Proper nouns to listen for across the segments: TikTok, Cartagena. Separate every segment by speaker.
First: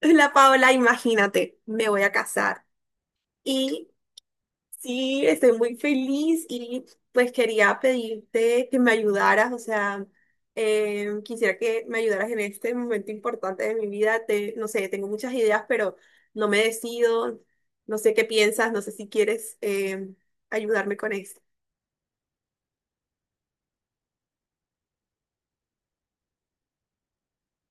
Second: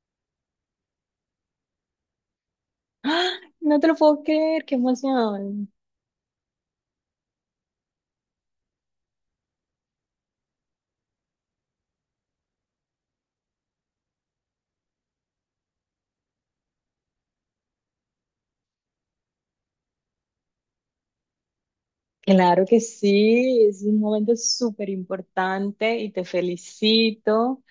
Speaker 1: La Paola, imagínate, me voy a casar.
Speaker 2: ¡Ah! No te
Speaker 1: Y
Speaker 2: lo puedo creer, qué
Speaker 1: sí, estoy
Speaker 2: emoción.
Speaker 1: muy feliz y pues quería pedirte que me ayudaras, o sea, quisiera que me ayudaras en este momento importante de mi vida. Te, no sé, tengo muchas ideas, pero no me decido, no sé qué piensas, no sé si quieres ayudarme con esto.
Speaker 2: Claro que sí, es un momento súper importante y te felicito.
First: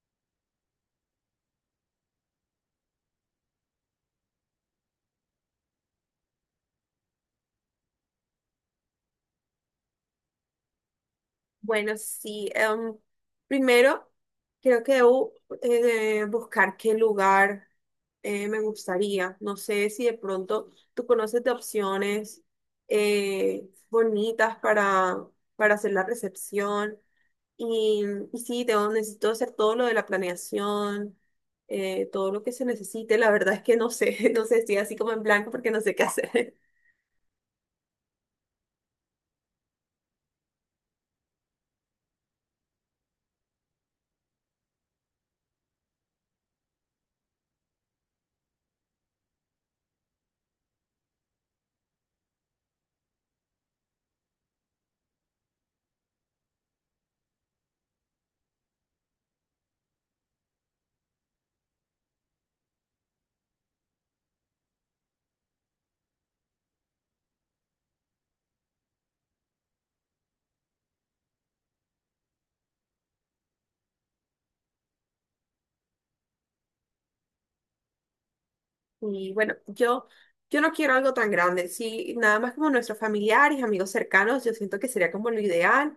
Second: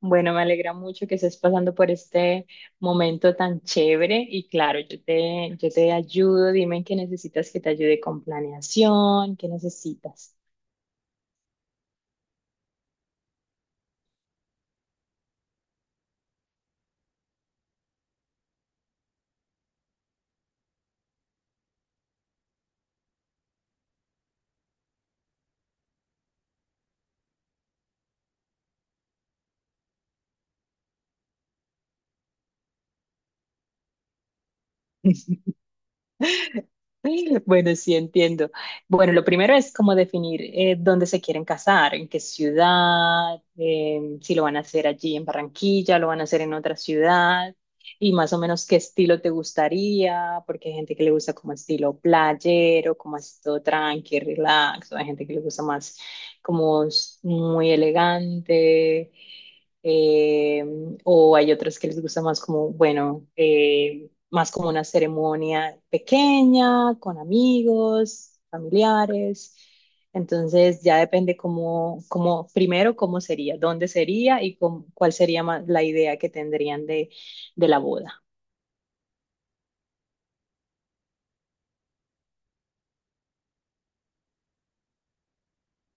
Speaker 2: Bueno, me alegra mucho que estés pasando por este momento tan chévere y claro, yo te ayudo. Dime en qué necesitas que te ayude con planeación, qué necesitas.
Speaker 1: Bueno, sí. Primero, creo que debo buscar qué lugar me gustaría. No sé si de pronto tú conoces de opciones bonitas para hacer la recepción. Y, y sí, tengo, necesito hacer todo lo de la planeación, todo lo que se necesite. La verdad es que no sé, no sé, estoy así como en blanco porque no sé qué hacer.
Speaker 2: Bueno, sí entiendo. Bueno, lo primero es como definir dónde se quieren casar, en qué ciudad. Si lo van a hacer allí en Barranquilla, lo van a hacer en otra ciudad, y más o menos qué estilo te gustaría, porque hay gente que le gusta como estilo playero, como así todo tranqui, relax, o hay gente que le gusta más como muy elegante. eh, o hay otros que les gusta más como, bueno, más como una ceremonia pequeña, con amigos, familiares. Entonces ya depende cómo primero cómo sería, dónde sería y cuál sería la idea que tendrían de la boda.
Speaker 1: Y bueno, yo no quiero algo tan grande, sí, nada más como nuestros familiares, amigos cercanos, yo siento que sería como lo ideal,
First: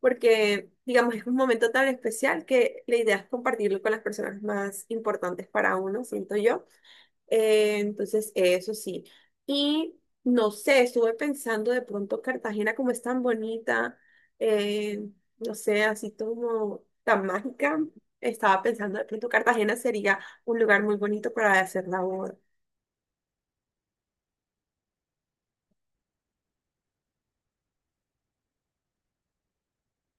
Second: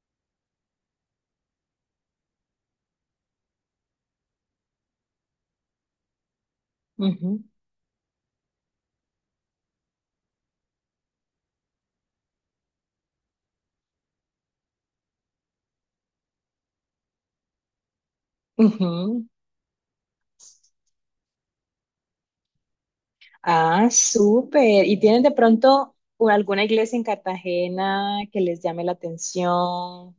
Speaker 1: porque digamos es un momento tan especial que la idea es compartirlo con las personas más importantes para uno, siento yo.
Speaker 2: Ujú,
Speaker 1: Entonces, eso sí. Y no sé, estuve pensando de pronto Cartagena como es tan bonita, eh, no sé, así como tan mágica, estaba pensando de
Speaker 2: ujú.
Speaker 1: pronto Cartagena sería un lugar muy bonito para hacer la boda.
Speaker 2: Ah, súper. ¿Y tienen de pronto alguna iglesia en Cartagena que les llame la atención?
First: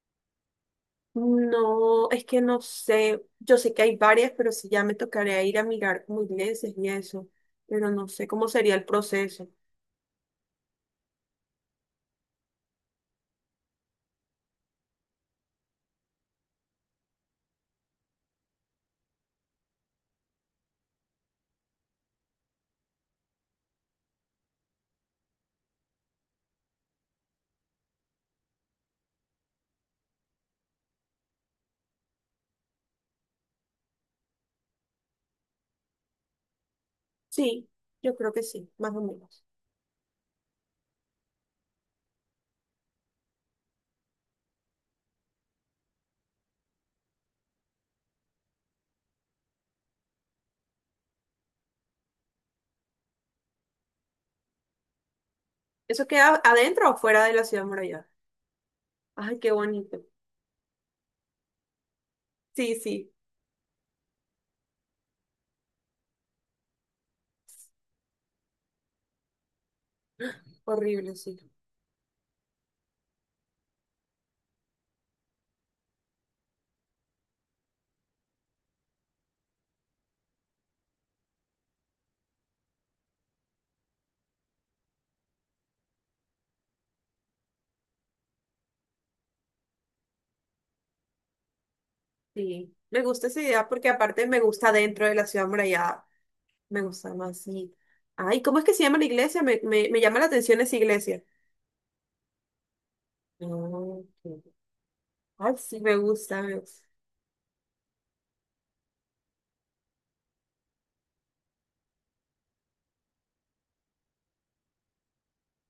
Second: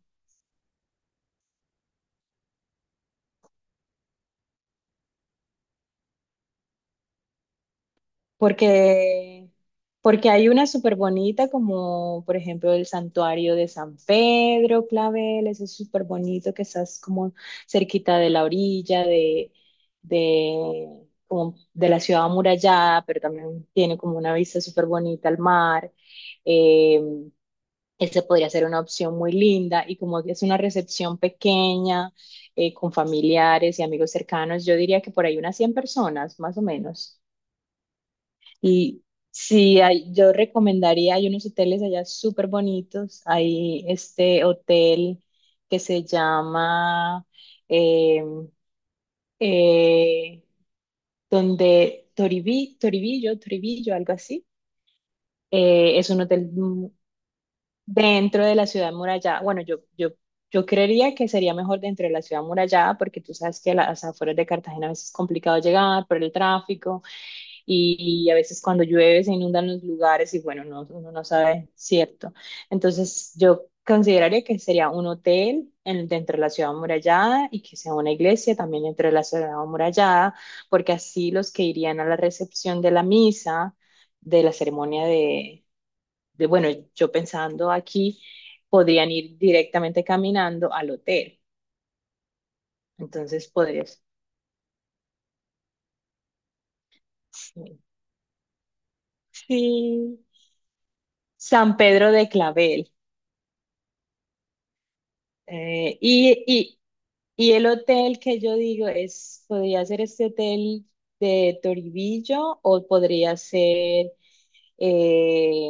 Speaker 1: No, es que no sé. Yo sé que hay varias, pero sí ya me tocaría ir a mirar como iglesias y eso. Pero no sé cómo sería el proceso.
Speaker 2: Porque, porque hay una súper bonita, como por ejemplo el santuario de San Pedro Clavel. Ese es súper bonito, que estás como cerquita de la orilla de, como de la ciudad amurallada, pero también tiene como una vista súper bonita al mar. Eh, Esa podría ser una opción muy linda y como es una recepción pequeña, con familiares y amigos cercanos, yo diría que por ahí unas 100 personas, más o menos.
Speaker 1: Sí, yo creo que sí, más o
Speaker 2: Y
Speaker 1: menos.
Speaker 2: sí, hay, yo recomendaría, hay unos hoteles allá súper bonitos. Hay este hotel que se llama eh, eh, donde Toribi, Toribillo, Toribillo, algo así.
Speaker 1: ¿Eso
Speaker 2: Es un
Speaker 1: queda
Speaker 2: hotel,
Speaker 1: adentro o fuera de la ciudad muralla?
Speaker 2: dentro de la ciudad
Speaker 1: Ay,
Speaker 2: murallada.
Speaker 1: qué
Speaker 2: Bueno, yo,
Speaker 1: bonito.
Speaker 2: yo, yo creería que sería mejor dentro de la ciudad
Speaker 1: Sí,
Speaker 2: murallada,
Speaker 1: sí,
Speaker 2: porque tú sabes que a las afueras de Cartagena a veces es complicado llegar por el tráfico. Y a veces cuando llueve se inundan los lugares y bueno, no, uno
Speaker 1: horrible,
Speaker 2: no
Speaker 1: sí.
Speaker 2: sabe, cierto. Entonces yo consideraría que sería un hotel dentro de la ciudad amurallada, y que sea una iglesia también dentro de la ciudad amurallada, porque así los que irían a la recepción de la misa, de la ceremonia, de bueno, yo pensando aquí, podrían ir directamente caminando al hotel.
Speaker 1: Sí, me gusta esa
Speaker 2: Entonces
Speaker 1: idea porque
Speaker 2: podrías.
Speaker 1: aparte me gusta dentro de la ciudad muralla. Me gusta más, sí.
Speaker 2: Sí.
Speaker 1: Ay, ¿cómo es que se llama la iglesia? Me llama
Speaker 2: Sí.
Speaker 1: la atención esa iglesia.
Speaker 2: San Pedro de Clavel.
Speaker 1: Ah, ok. Ay, sí, me gusta. Me
Speaker 2: Y,
Speaker 1: gusta.
Speaker 2: y el hotel que yo digo es, podría ser este hotel de Toribillo, o podría ser eh,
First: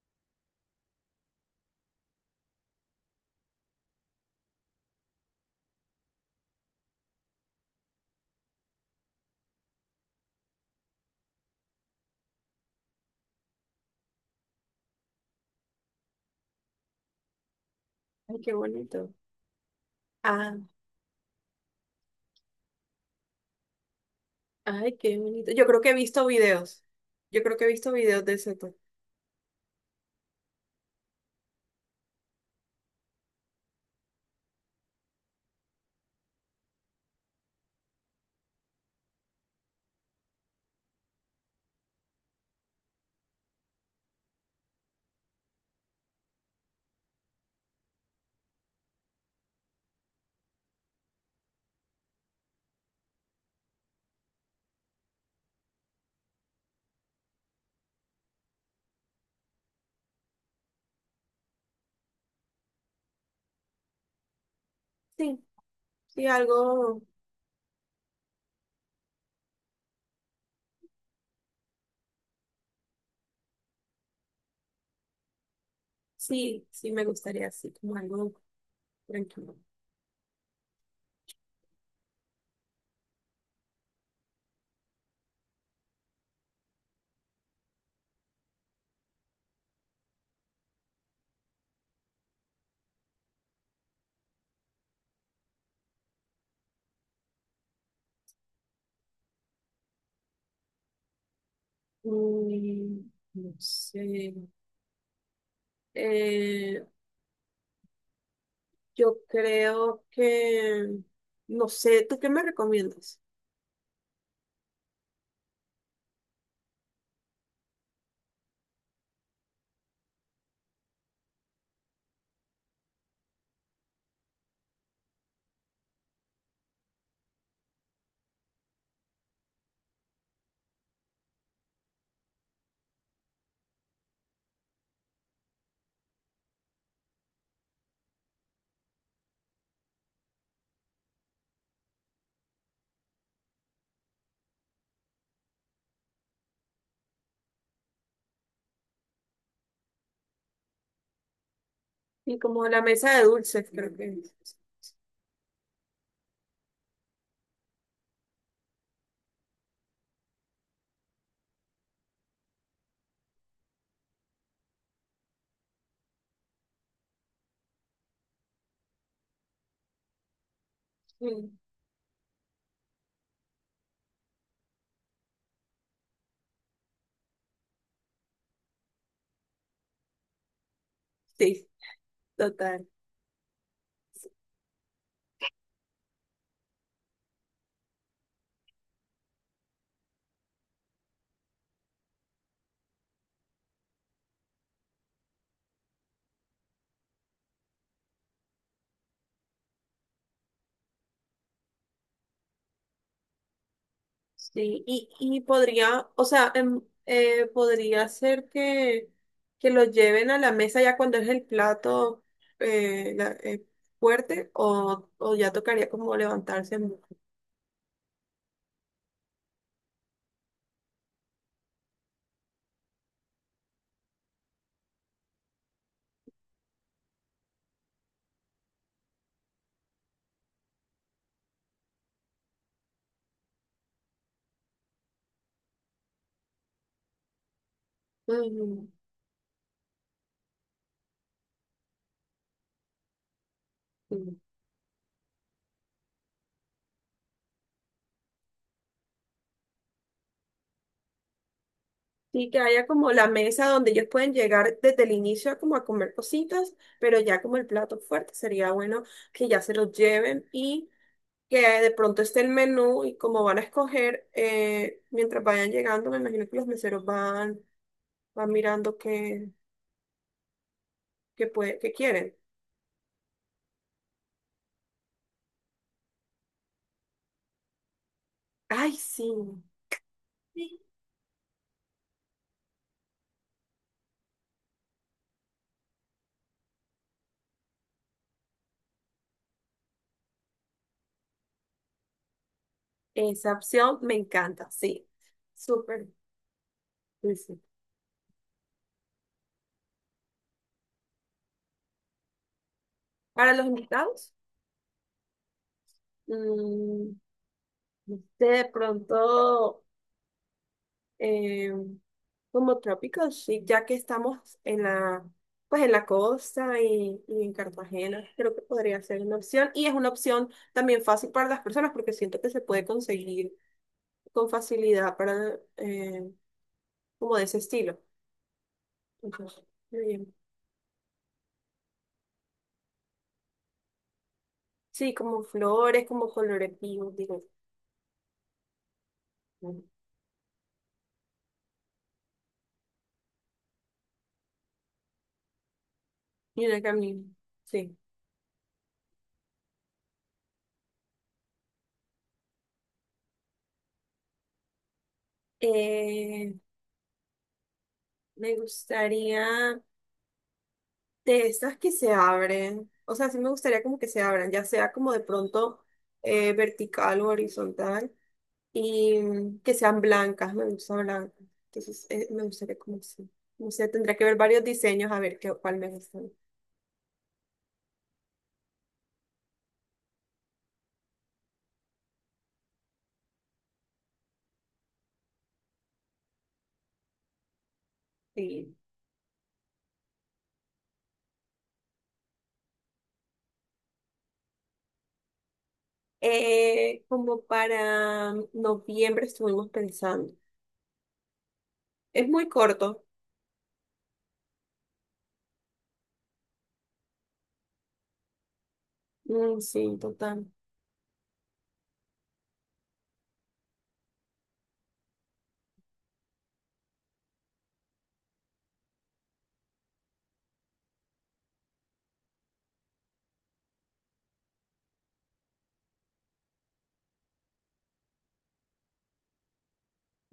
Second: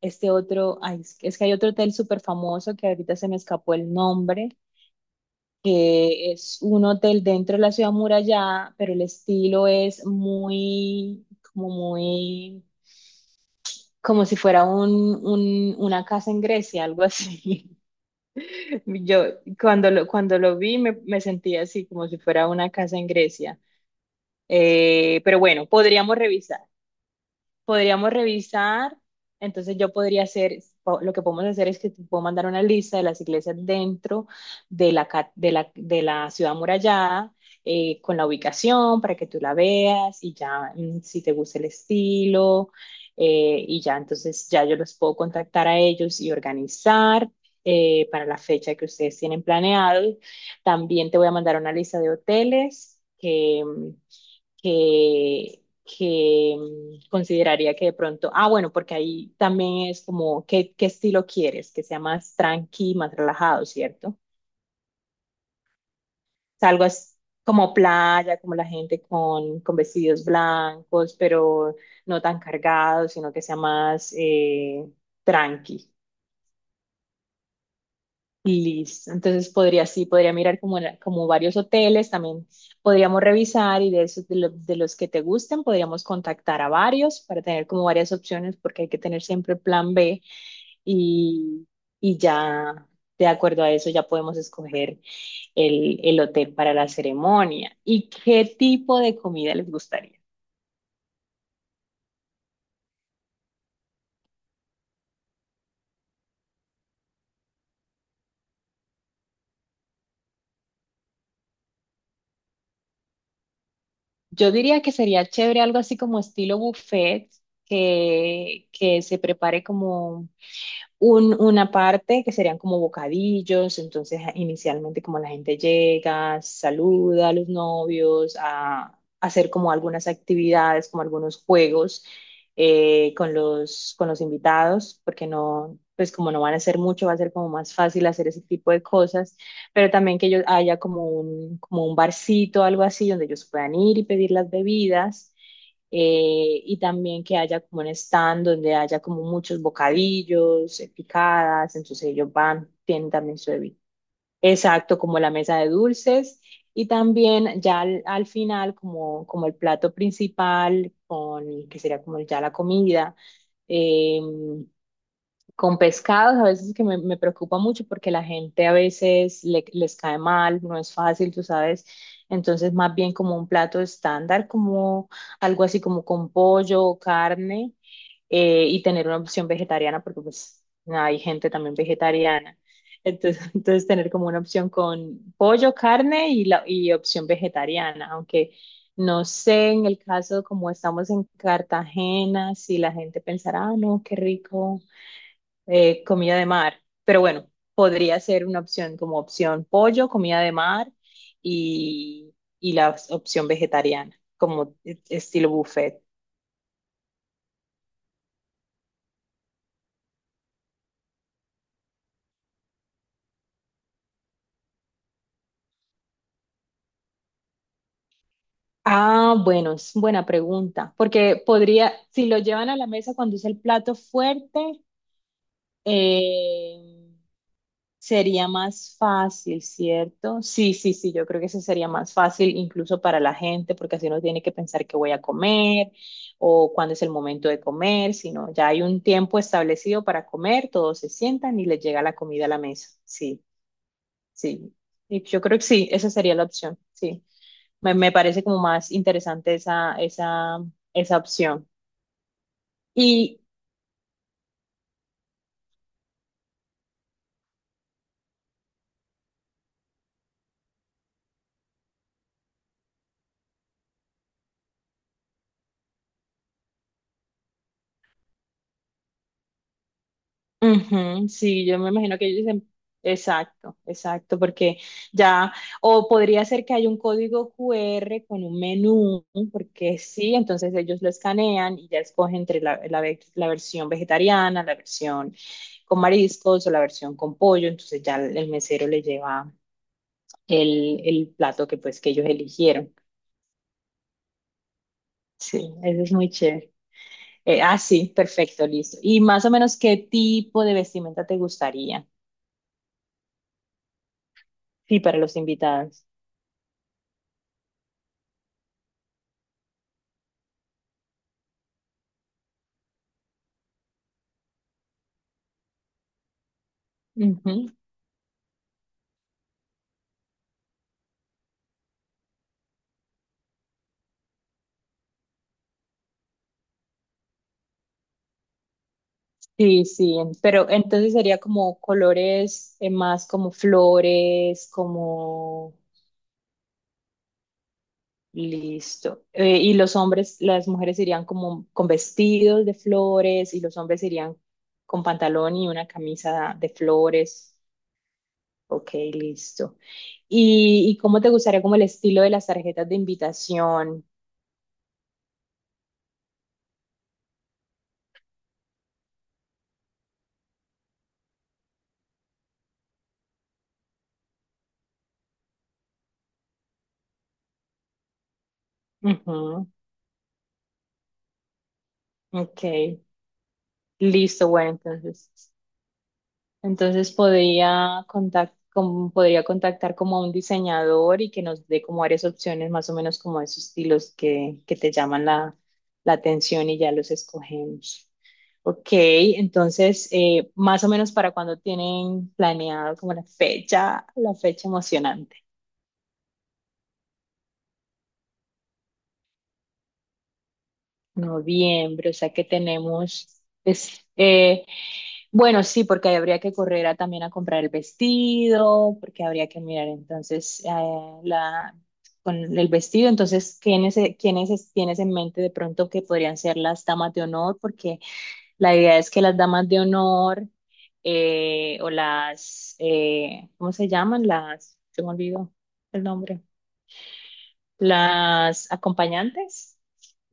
Speaker 2: este otro, ay, es que hay otro hotel súper famoso que ahorita se me escapó el nombre, que es un hotel dentro de la ciudad muralla, pero el estilo es muy, como si fuera una casa en Grecia, algo así.
Speaker 1: Ay, qué bonito.
Speaker 2: Yo cuando lo, cuando
Speaker 1: Ah.
Speaker 2: lo vi, me sentí así, como si fuera una casa en Grecia.
Speaker 1: Ay, qué
Speaker 2: Pero
Speaker 1: bonito. Yo
Speaker 2: bueno,
Speaker 1: creo que he
Speaker 2: podríamos
Speaker 1: visto
Speaker 2: revisar.
Speaker 1: videos. Yo creo que he visto
Speaker 2: Podríamos
Speaker 1: videos de ese tour.
Speaker 2: revisar. Entonces yo podría hacer, lo que podemos hacer es que te puedo mandar una lista de las iglesias dentro de la, de la ciudad amurallada, con la ubicación para que tú la veas y ya, si te gusta el estilo. Y ya entonces ya yo los puedo contactar a ellos y organizar para la fecha que ustedes tienen planeado. También te voy a mandar una lista de hoteles que consideraría, que de pronto, ah, bueno, porque ahí también es como, ¿qué estilo quieres? Que sea más tranqui, más relajado, ¿cierto? O
Speaker 1: Sí, sí,
Speaker 2: sea, algo
Speaker 1: algo,
Speaker 2: es como playa, como la gente con vestidos blancos, pero no tan cargados, sino que sea más tranqui.
Speaker 1: sí, sí me gustaría así, como algo
Speaker 2: Listo. Entonces
Speaker 1: tranquilo.
Speaker 2: podría, sí, podría mirar como varios hoteles, también podríamos revisar, y de esos de los que te gusten, podríamos contactar a varios para tener como varias opciones, porque hay que tener siempre plan B, y, y ya de acuerdo a eso ya podemos escoger el hotel para la ceremonia. ¿Y qué tipo de comida les gustaría?
Speaker 1: Mm, no sé. Eh, yo creo que, no sé, ¿tú qué me recomiendas?
Speaker 2: Yo diría que sería chévere algo así como estilo buffet, que se prepare como una parte que serían como bocadillos, entonces inicialmente como la gente llega, saluda a los novios, hacer como algunas actividades, como algunos juegos, con los invitados, porque no, pues como no van a hacer mucho, va a ser como más fácil hacer ese tipo de cosas, pero también que ellos haya como un, barcito, algo así, donde ellos puedan ir y pedir las bebidas, y también que haya como un stand donde haya como muchos bocadillos, picadas, entonces ellos
Speaker 1: Y como
Speaker 2: van,
Speaker 1: la
Speaker 2: tienen
Speaker 1: mesa de
Speaker 2: también su
Speaker 1: dulces,
Speaker 2: bebida.
Speaker 1: creo que es.
Speaker 2: Exacto, como la mesa de dulces, y también ya al final como el plato principal, con que sería como ya la comida. em, con pescados, a veces que me preocupa mucho porque la gente a veces les cae mal, no es fácil, tú
Speaker 1: Sí,
Speaker 2: sabes. Entonces, más bien como un plato estándar, como algo así como con pollo o carne, y tener una opción vegetariana, porque pues hay gente
Speaker 1: sí,
Speaker 2: también vegetariana.
Speaker 1: total.
Speaker 2: Entonces, entonces tener como una opción con pollo, carne y opción vegetariana, aunque no sé, en el caso como estamos en Cartagena, si la gente pensará, ah, no, qué rico, comida de mar, pero bueno, podría ser una opción como opción pollo, comida de mar, y, y la opción vegetariana, como
Speaker 1: Sí, y
Speaker 2: estilo buffet.
Speaker 1: podría, o sea, podría ser que lo lleven a la mesa ya cuando es el plato eh, la- eh, fuerte o ya tocaría como levantarse. En-
Speaker 2: Ah, bueno, es buena pregunta, porque podría, si lo llevan a la mesa cuando es el plato fuerte, eh, sería más fácil, ¿cierto? Sí, sí, sí, yo creo que eso sería más fácil incluso para la gente, porque así no tiene que pensar qué voy a comer o cuándo es el momento de comer, sino ya hay
Speaker 1: mm,
Speaker 2: un tiempo establecido para comer, todos se sientan y les llega la comida a la mesa. Sí,
Speaker 1: sí.
Speaker 2: sí. Y yo creo que sí, esa sería la opción, sí. Me parece como más interesante esa opción.
Speaker 1: Sí, que haya como la
Speaker 2: Y
Speaker 1: mesa donde ellos pueden llegar desde el inicio como a comer cositas, pero ya como el plato fuerte sería bueno que ya se los lleven y que de pronto esté el menú y como van a escoger, mientras vayan llegando, me imagino que los meseros van van mirando qué,
Speaker 2: Ujú,
Speaker 1: qué,
Speaker 2: sí,
Speaker 1: puede,
Speaker 2: yo me
Speaker 1: qué
Speaker 2: imagino que
Speaker 1: quieren.
Speaker 2: ellos dicen, exacto, exacto, porque ya, o podría ser que hay un código QR con un
Speaker 1: Ay,
Speaker 2: menú,
Speaker 1: sí.
Speaker 2: porque sí, entonces
Speaker 1: Sí.
Speaker 2: ellos lo escanean y ya escogen entre la versión vegetariana, la versión con mariscos o la versión con pollo, entonces ya el mesero le lleva el plato que pues que ellos eligieron.
Speaker 1: Esa opción me encanta, sí.
Speaker 2: Sí, eso
Speaker 1: Súper.
Speaker 2: es muy chévere.
Speaker 1: Sí, sí.
Speaker 2: Sí, perfecto, listo. ¿Y más o menos qué tipo de vestimenta te gustaría?
Speaker 1: Para los invitados,
Speaker 2: Sí, para los invitados.
Speaker 1: mm, no sé, de pronto, eh, como tropical chic, ya que estamos en la, pues en la costa y en
Speaker 2: Ujú.
Speaker 1: Cartagena, creo que podría ser una opción. Y es una opción también fácil para las personas porque siento que se puede conseguir con facilidad para, como de ese estilo. Entonces,
Speaker 2: Sí,
Speaker 1: muy
Speaker 2: sí,
Speaker 1: bien.
Speaker 2: pero entonces sería como colores, más como flores,
Speaker 1: Sí, como
Speaker 2: como.
Speaker 1: flores, como colores vivos, digo.
Speaker 2: Listo. Y
Speaker 1: Y
Speaker 2: los hombres, las mujeres irían como con vestidos de flores y los hombres irían con pantalón y una camisa de
Speaker 1: una camino.
Speaker 2: flores.
Speaker 1: Sí.
Speaker 2: Ok, listo. ¿Y cómo te gustaría como el estilo de las tarjetas de invitación?
Speaker 1: Eh, Me gustaría de esas que se abren. O sea, sí me gustaría como que se abran, ya sea como de pronto vertical o horizontal. Y mm,
Speaker 2: Ujú,
Speaker 1: que sean blancas, me gusta blancas. Entonces, me
Speaker 2: ok,
Speaker 1: gustaría como así. No sé, tendría que ver
Speaker 2: listo,
Speaker 1: varios
Speaker 2: bueno,
Speaker 1: diseños a
Speaker 2: entonces.
Speaker 1: ver qué, cuál me gusta.
Speaker 2: Entonces podría contactar como a un diseñador, y que nos dé como varias opciones, más o menos como esos estilos que te llaman la atención, y ya los escogemos.
Speaker 1: Sí.
Speaker 2: Ok, entonces, más o menos, ¿para cuando tienen planeado como la fecha emocionante?
Speaker 1: Como para noviembre estuvimos pensando.
Speaker 2: Noviembre, o
Speaker 1: Es
Speaker 2: sea que
Speaker 1: muy corto.
Speaker 2: tenemos, bueno, sí, porque ahí habría que correr también a comprar el vestido, porque habría
Speaker 1: Mm,
Speaker 2: que mirar
Speaker 1: sí, total.
Speaker 2: entonces, la, con el vestido. Entonces, ¿quiénes tienes en mente de pronto que podrían ser las damas de honor? Porque la idea es que las damas de honor, o las, ¿cómo se llaman? Se me olvidó el nombre, las acompañantes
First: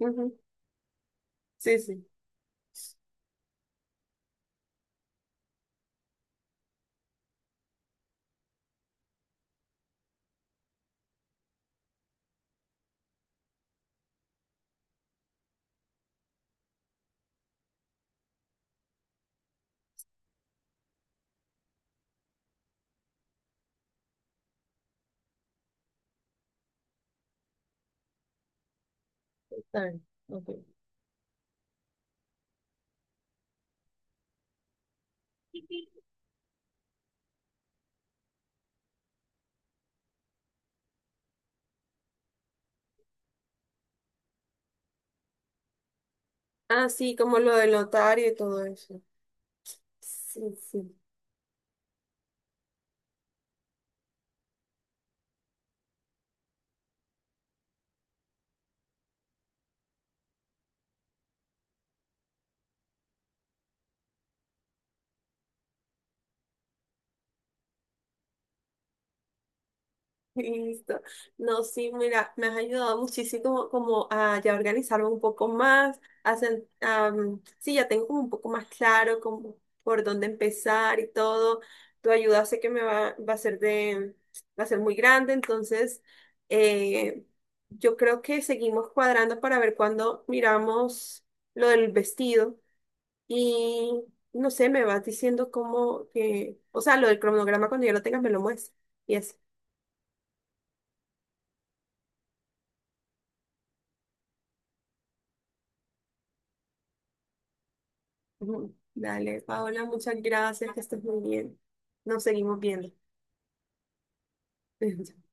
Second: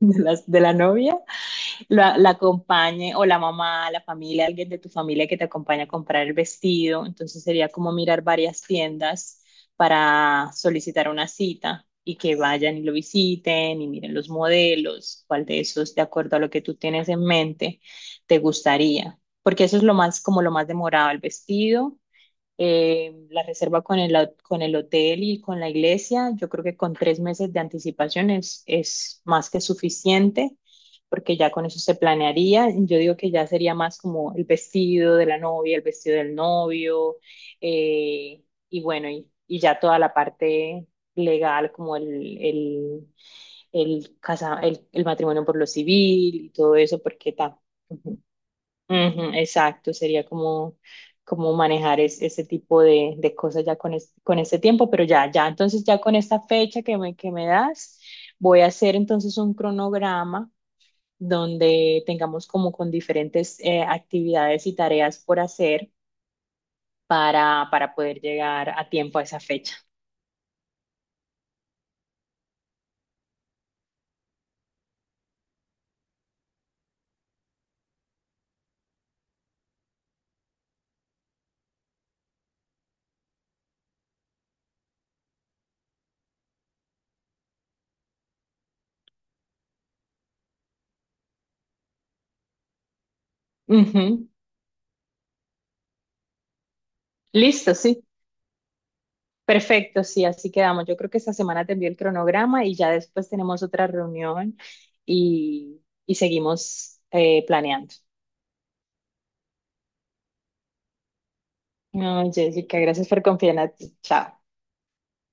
Speaker 2: de la novia,
Speaker 1: Sí, sí.
Speaker 2: la acompañe, o la mamá, la familia, alguien de tu familia que te acompañe a comprar el vestido. Entonces sería como mirar varias tiendas para solicitar una cita y que vayan y lo visiten y miren los modelos, cuál de esos, de acuerdo a lo que tú tienes en mente, te gustaría. Porque eso es lo más, como lo más demorado, el vestido, la reserva con el hotel y con la iglesia, yo creo que con 3 meses de anticipación es más que
Speaker 1: Total bien. Ok.
Speaker 2: suficiente, porque ya con eso se planearía. Yo digo que ya sería más como el vestido de la novia, el vestido del novio, eh, y bueno, y ya toda la parte legal, como el matrimonio por lo civil y todo
Speaker 1: Ah,
Speaker 2: eso.
Speaker 1: sí, como lo del notario y todo eso.
Speaker 2: Ujú, exacto, sería
Speaker 1: Sí,
Speaker 2: como,
Speaker 1: sí.
Speaker 2: como manejar ese tipo de cosas ya con ese tiempo, pero ya, ya, entonces ya con esta fecha que me das, voy a hacer entonces un cronograma donde tengamos como con diferentes actividades y tareas por hacer, para poder llegar a tiempo a esa fecha.
Speaker 1: Listo. No, sí, mira, me has ayudado muchísimo como a ya organizarme un poco más, a sen- sí, ya tengo como un poco más claro como por dónde empezar y todo. Tu ayuda sé que me va, va a ser de, va a ser muy grande, entonces eh, yo creo que seguimos cuadrando para ver cuándo miramos lo del vestido y
Speaker 2: Ujú,
Speaker 1: no sé, me vas diciendo cómo que, o sea, lo del cronograma
Speaker 2: listo,
Speaker 1: cuando yo lo
Speaker 2: sí.
Speaker 1: tenga me lo muestras. Y así.
Speaker 2: Perfecto, sí, así quedamos. Yo creo que esta semana te envío el cronograma y ya después tenemos otra reunión, y seguimos planeando.
Speaker 1: Ujú. Dale, Paola, muchas gracias, que estés muy bien. Nos
Speaker 2: No,
Speaker 1: seguimos
Speaker 2: Jessica,
Speaker 1: viendo.
Speaker 2: gracias por confiar en ti. Chao.